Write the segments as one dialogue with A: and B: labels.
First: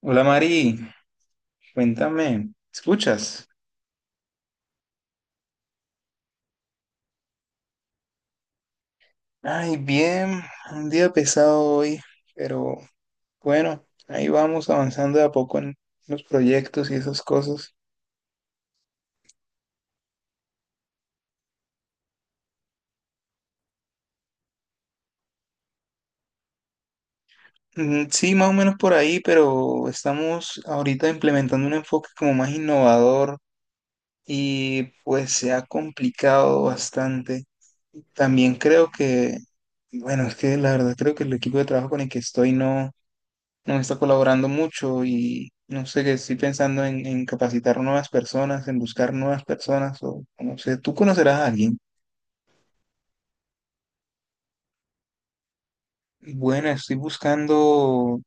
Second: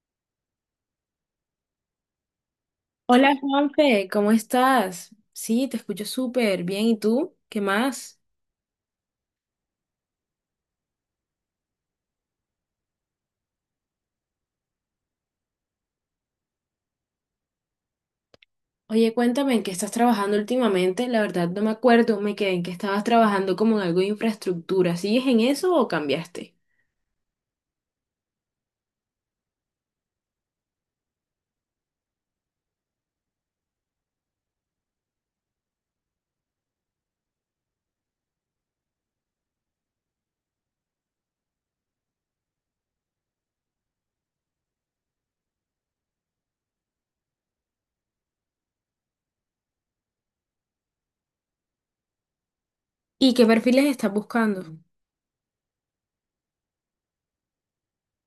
A: Hola Mari, cuéntame,
B: Hola
A: ¿escuchas?
B: Juanfe, ¿cómo estás? Sí, te escucho súper bien. ¿Y tú? ¿Qué más?
A: Ay, bien, un día pesado hoy, pero bueno, ahí vamos avanzando de a poco en los proyectos y esas cosas.
B: Oye, cuéntame, ¿en qué estás trabajando últimamente? La verdad no me acuerdo, me quedé en que estabas trabajando como en algo de infraestructura. ¿Sigues en eso o cambiaste?
A: Mm, sí, más o menos por ahí, pero estamos ahorita implementando un enfoque como más innovador y pues se ha complicado bastante. También creo que, bueno, es que la verdad creo que el equipo de trabajo con el que estoy no, nos está colaborando mucho y no sé, que estoy pensando en capacitar nuevas personas, en buscar nuevas personas o no sé, tú conocerás a alguien.
B: ¿Y qué perfiles estás buscando?
A: Bueno, estoy buscando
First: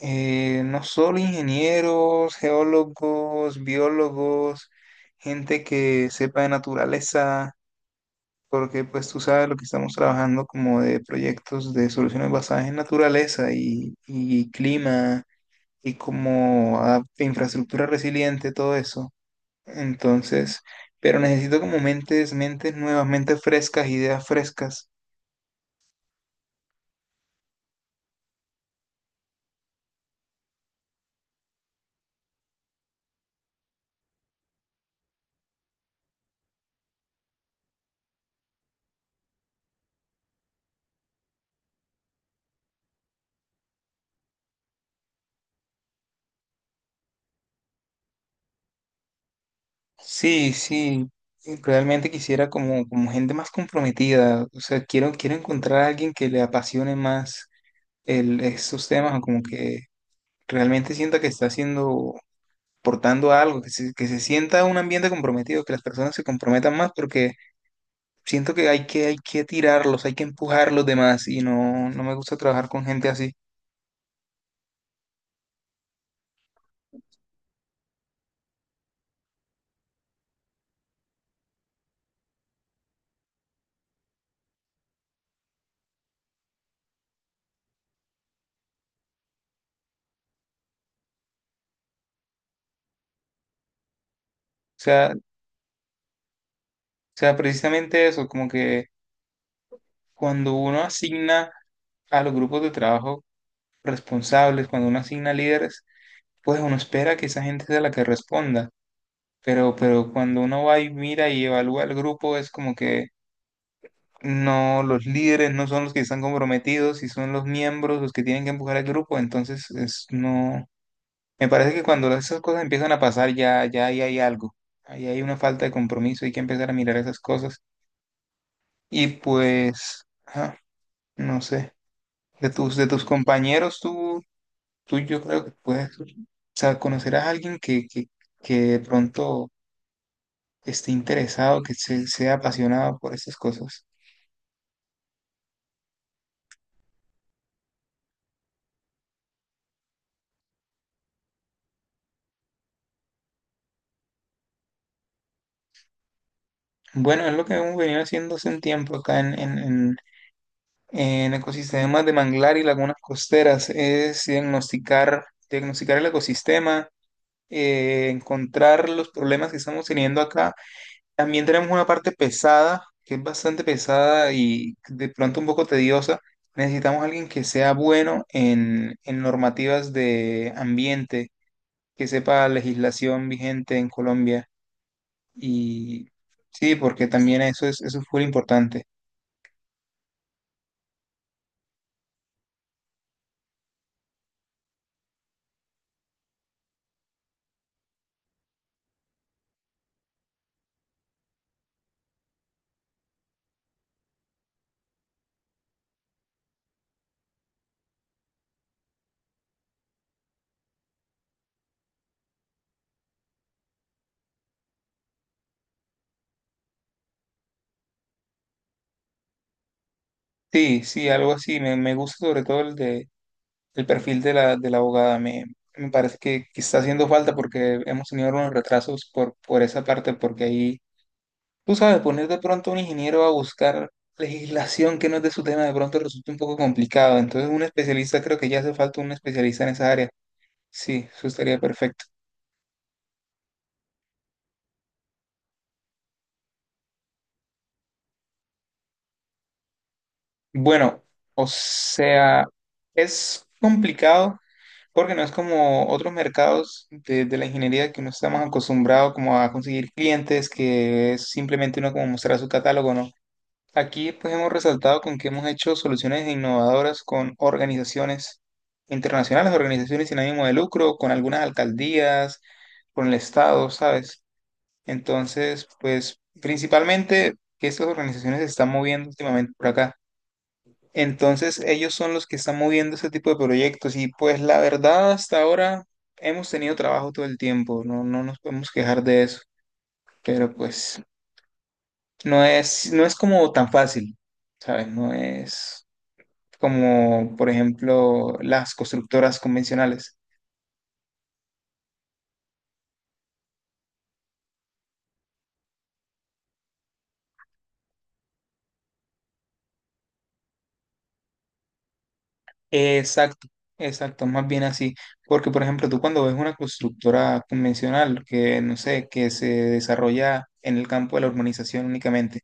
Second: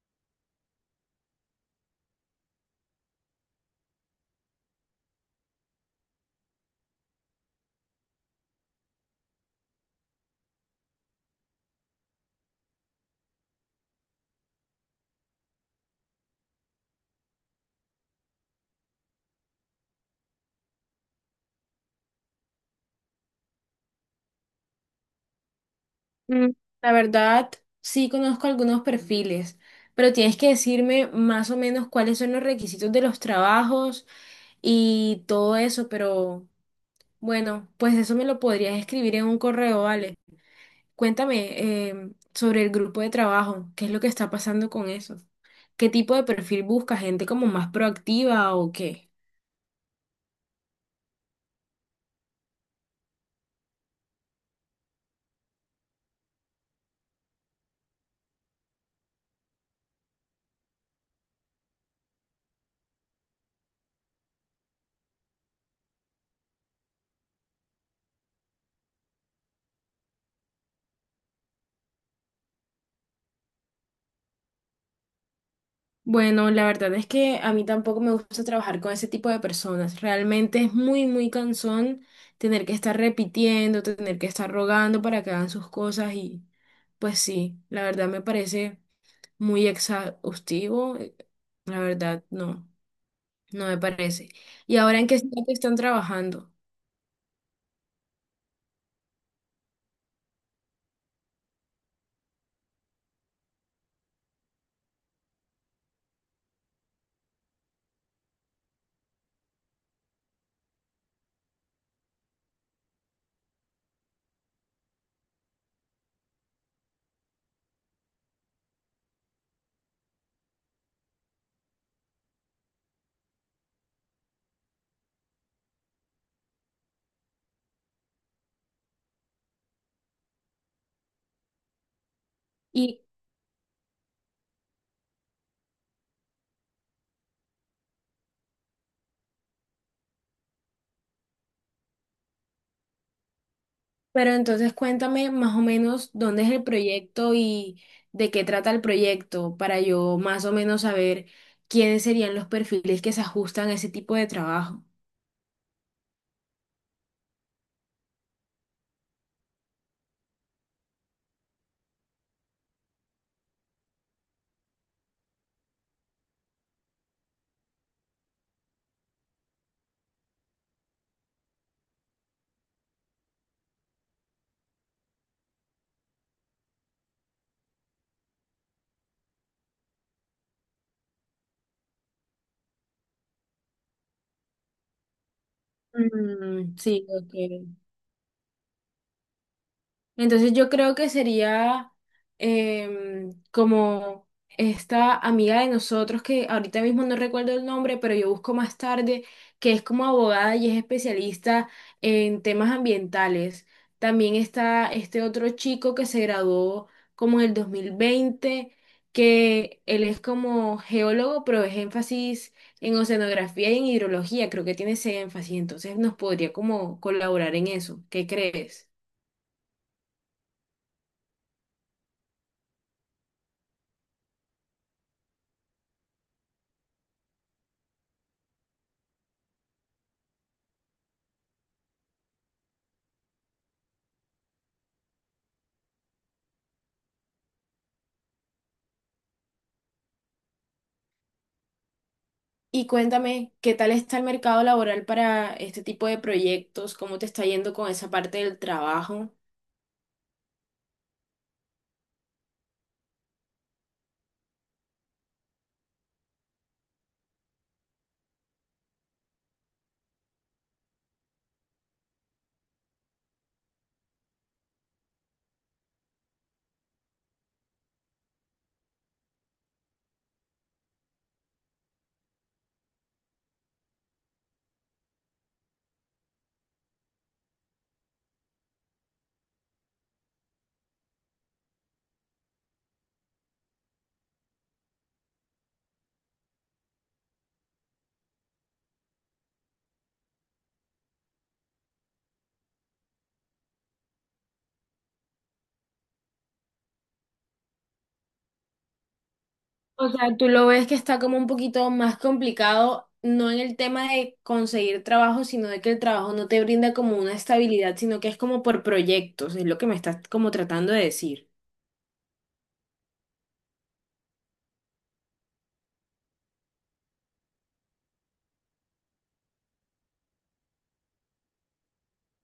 A: no solo ingenieros, geólogos, biólogos, gente que sepa de naturaleza, porque pues tú sabes lo que estamos trabajando como de proyectos de soluciones basadas en naturaleza y clima y como infraestructura resiliente, todo eso. Entonces, pero necesito como mentes, mentes nuevas, mentes frescas, ideas frescas.
B: Mm, La verdad, sí conozco algunos perfiles, pero tienes que decirme más o menos cuáles son los requisitos de los trabajos y todo eso, pero bueno, pues eso me lo podrías escribir en un correo, ¿vale? Cuéntame sobre el grupo de trabajo, qué es lo que está pasando con eso, qué tipo de perfil busca, gente como más proactiva o qué.
A: Sí, sí, realmente quisiera como, como gente más comprometida, o sea, quiero encontrar a alguien que le apasione más el, estos temas, o como que realmente sienta que está haciendo, portando algo, que se sienta un ambiente comprometido, que las personas se comprometan más, porque siento que hay que tirarlos, hay que empujar los demás, y no, no me gusta trabajar con gente así.
B: Bueno, la verdad es que a mí tampoco me gusta trabajar con ese tipo de personas. Realmente es muy, muy cansón tener que estar repitiendo, tener que estar rogando para que hagan sus cosas y pues sí, la verdad me parece muy exhaustivo. La verdad, no, no me parece. ¿Y
A: O
B: ahora en
A: sea, o
B: qué que están trabajando?
A: sea, precisamente eso, como que cuando uno asigna a los grupos de trabajo responsables, cuando uno asigna líderes, pues uno espera que esa gente sea la que responda. Pero cuando uno va y mira y evalúa el grupo, es como que no, los líderes no son los que están comprometidos y son los miembros los que tienen que empujar al grupo. Entonces, es, no, me parece que cuando esas cosas empiezan a pasar, ya, ya ahí hay algo. Ahí hay una falta de compromiso, hay que empezar a mirar esas cosas. Y pues, ajá, no sé, de tus compañeros, ¿tú yo creo que puedes, o sea, conocerás a alguien que de pronto esté interesado, sea apasionado por estas cosas.
B: Pero entonces cuéntame más o menos dónde es el proyecto y de qué trata el proyecto para yo más o menos saber quiénes serían los perfiles que se ajustan a ese tipo de trabajo.
A: Bueno, es lo que hemos venido haciendo hace un tiempo acá en ecosistemas de manglar y lagunas costeras, es diagnosticar el ecosistema, encontrar los problemas que estamos teniendo acá. También tenemos una parte pesada, que es bastante pesada y de pronto un poco tediosa. Necesitamos a alguien que sea bueno en normativas de ambiente, que sepa legislación vigente en Colombia. Y sí,
B: Mm,
A: porque
B: sí,
A: también
B: ok.
A: eso es muy importante.
B: Entonces yo creo que sería como esta amiga de nosotros que ahorita mismo no recuerdo el nombre, pero yo busco más tarde, que es como abogada y es especialista en temas ambientales. También está este otro chico que se graduó como en el 2020, que él es como geólogo, pero es énfasis en oceanografía y en hidrología, creo que tiene ese énfasis, entonces nos podría como colaborar en eso. ¿Qué crees?
A: Sí, sí, algo así. Me gusta sobre todo el de el perfil de la abogada. Me parece que está haciendo falta porque hemos tenido unos retrasos por esa parte, porque ahí tú sabes, poner de pronto a un ingeniero a buscar legislación que no es de su tema de pronto resulta un poco complicado. Entonces, un especialista, creo que ya hace falta un especialista en esa área. Sí, eso estaría perfecto.
B: Y cuéntame, ¿qué tal está el mercado laboral para este tipo de proyectos? ¿Cómo te está yendo con esa parte del trabajo?
A: Bueno, o sea, es complicado porque no es como otros mercados de la ingeniería que uno está más acostumbrado como a conseguir clientes, que es simplemente uno como mostrar su catálogo, ¿no? Aquí pues hemos resaltado con que hemos hecho soluciones innovadoras con organizaciones internacionales, organizaciones sin ánimo de lucro, con algunas alcaldías, con el Estado, ¿sabes? Entonces, pues principalmente que estas organizaciones se están moviendo últimamente por acá. Entonces, ellos son los que están moviendo este tipo de proyectos y pues la verdad hasta ahora hemos tenido trabajo todo el tiempo, no, no nos podemos quejar de eso, pero pues no es como tan fácil, ¿sabes? No es como por ejemplo las constructoras
B: O
A: convencionales.
B: sea, tú lo ves que está como un poquito más complicado, no en el tema de conseguir trabajo, sino de que el trabajo no te brinda como una estabilidad, sino que es como por proyectos, es lo que me estás como tratando de decir.
A: Exacto, exacto, más bien así, porque por ejemplo tú cuando ves una constructora convencional que no sé, que se desarrolla en el campo de la urbanización únicamente,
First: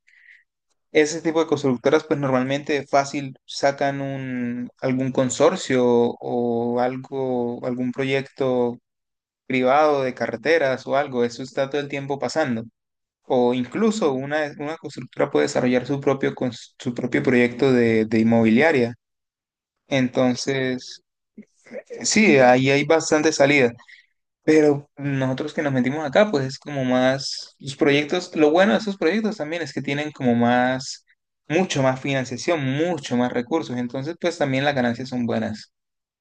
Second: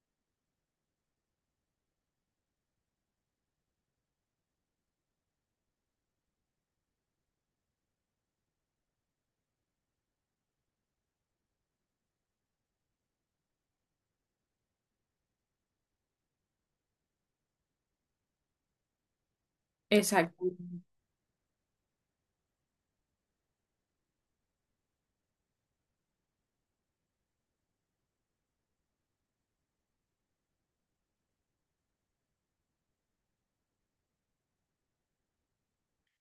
A: ese tipo de constructoras pues normalmente fácil sacan un, algún consorcio o algo, algún proyecto privado de carreteras o algo, eso está todo el tiempo pasando. O incluso una constructora puede desarrollar su propio, su propio proyecto de inmobiliaria.
B: Exacto.
A: Entonces, sí, ahí hay bastante salida. Pero nosotros que nos metimos acá, pues es como más, los proyectos, lo bueno de esos proyectos también es que tienen como más, mucho más financiación, mucho más recursos. Entonces, pues también las ganancias son buenas.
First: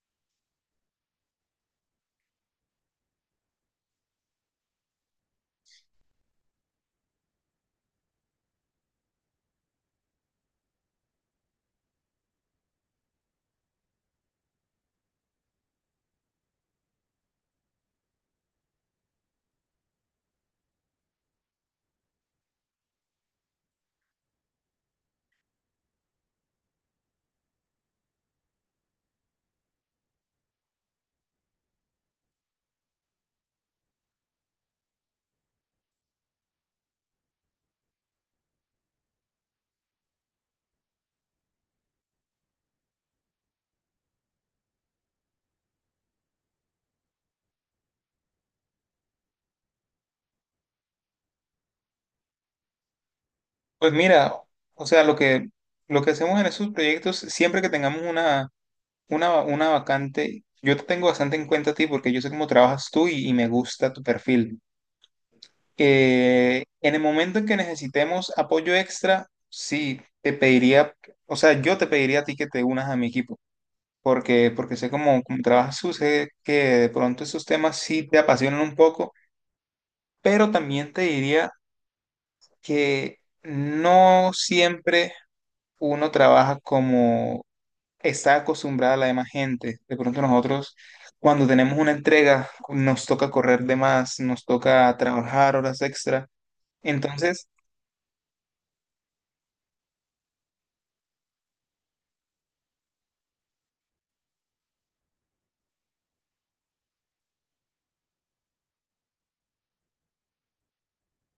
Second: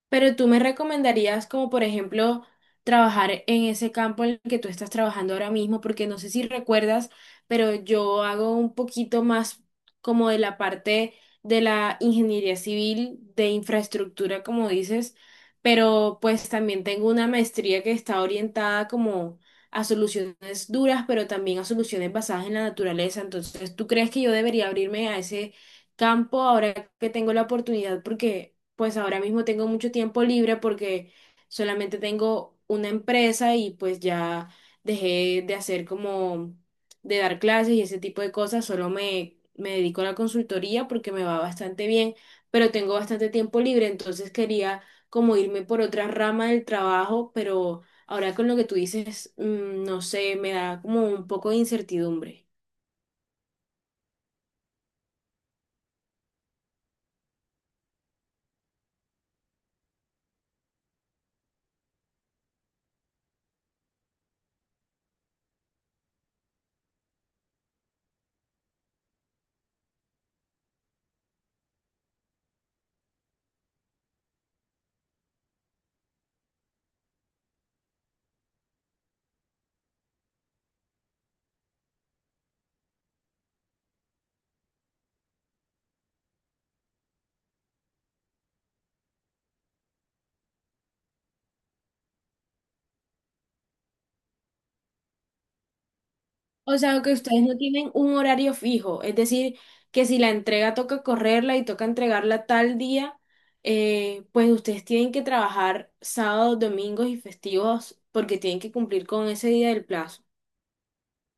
B: Pero tú me recomendarías como por ejemplo trabajar en ese campo en el que tú estás trabajando ahora mismo, porque no sé si recuerdas, pero yo hago un poquito más como de la parte de la ingeniería civil, de infraestructura, como dices, pero pues también tengo una maestría que está orientada como a soluciones duras, pero también a soluciones basadas en la naturaleza. Entonces, ¿tú crees que yo debería abrirme a ese campo ahora que tengo la oportunidad? Porque pues ahora mismo tengo mucho tiempo libre porque solamente tengo una empresa y pues ya dejé de hacer como de dar clases y ese tipo de cosas, solo me dedico a la consultoría porque me va bastante bien, pero tengo bastante tiempo libre, entonces quería como irme por otra rama del trabajo, pero ahora con lo que tú dices, no sé, me da como un poco de incertidumbre.
A: Pues mira, o sea, lo que hacemos en esos proyectos, siempre que tengamos una vacante, yo te tengo bastante en cuenta a ti porque yo sé cómo trabajas tú y me gusta tu perfil. En el momento en que necesitemos apoyo extra, sí, te pediría, o sea, yo te pediría a ti que te unas a mi equipo, porque sé cómo trabajas tú, sé que de pronto esos temas sí te apasionan un poco, pero también te diría que no siempre uno trabaja como está acostumbrada la demás gente. De pronto nosotros, cuando tenemos una entrega, nos toca correr de más, nos toca trabajar horas extra.
B: O sea, que ustedes
A: Entonces,
B: no tienen un horario fijo, es decir, que si la entrega toca correrla y toca entregarla tal día, pues ustedes tienen que trabajar sábados, domingos y festivos porque tienen que cumplir con ese día del plazo.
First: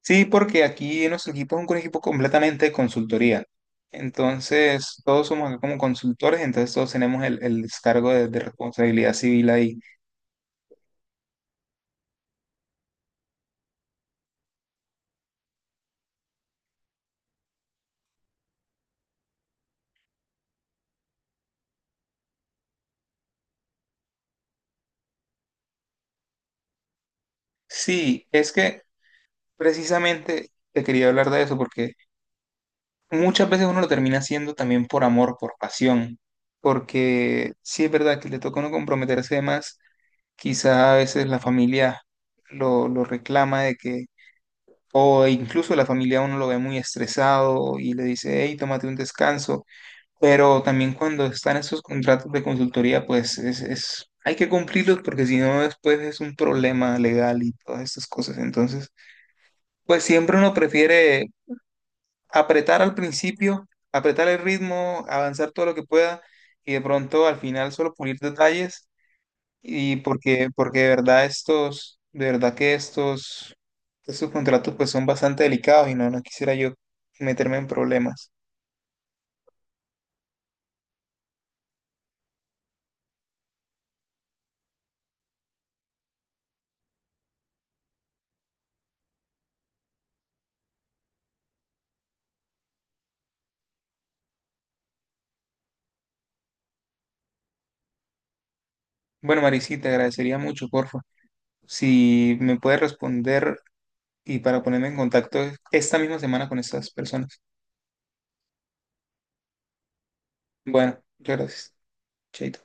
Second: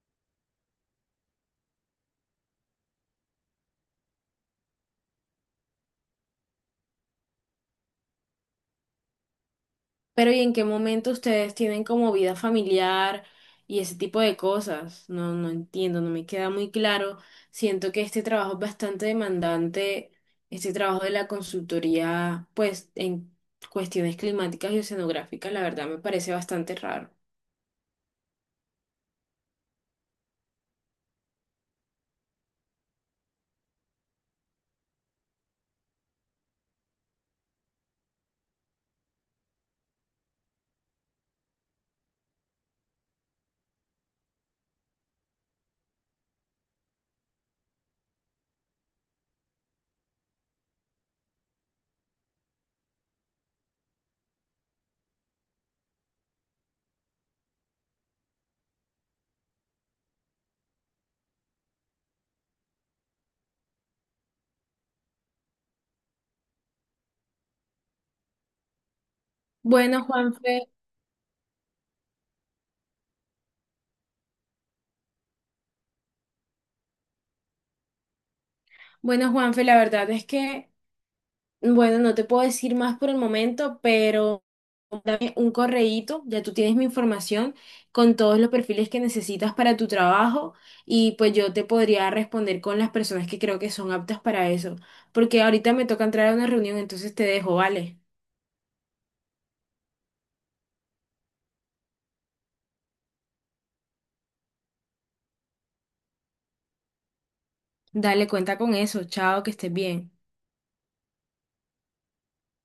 A: sí, porque aquí en nuestro equipo es un equipo completamente de consultoría. Entonces, todos somos acá como consultores, entonces todos tenemos el descargo de responsabilidad civil ahí.
B: Pero ¿y en qué momento ustedes tienen como vida familiar y ese tipo de cosas? No, no entiendo, no me queda muy claro. Siento que este trabajo es bastante demandante, este trabajo de la consultoría, pues en cuestiones climáticas y oceanográficas, la verdad me parece bastante raro.
A: Sí, es que precisamente te quería hablar de eso porque muchas veces uno lo termina haciendo también por amor, por pasión, porque sí es verdad que le toca a uno comprometerse de más, quizá a veces la familia lo reclama de que, o incluso la familia a uno lo ve muy estresado y le dice, hey, tómate un descanso, pero también cuando están esos contratos de consultoría, pues es, hay que cumplirlos porque si no después es un problema legal y todas estas cosas, entonces... Pues siempre uno prefiere apretar al principio, apretar el ritmo, avanzar todo lo que pueda y de pronto al final solo pulir detalles y
B: Bueno, Juanfe,
A: porque de verdad estos, de verdad que estos, estos contratos pues son bastante delicados y no, no quisiera yo meterme en problemas.
B: bueno, Juanfe, la verdad es que bueno, no te puedo decir más por el momento, pero dame un correíto, ya tú tienes mi información con todos los perfiles que necesitas para tu trabajo y pues yo te podría responder con las personas que creo que son aptas para eso, porque ahorita me toca entrar a una reunión, entonces te dejo, vale.
A: Bueno, Maricita, te agradecería mucho, porfa, si me puedes responder y para ponerme en contacto esta misma semana con estas personas.
B: Dale, cuenta con eso, chao, que estés bien.
A: Bueno, muchas gracias. Chaito.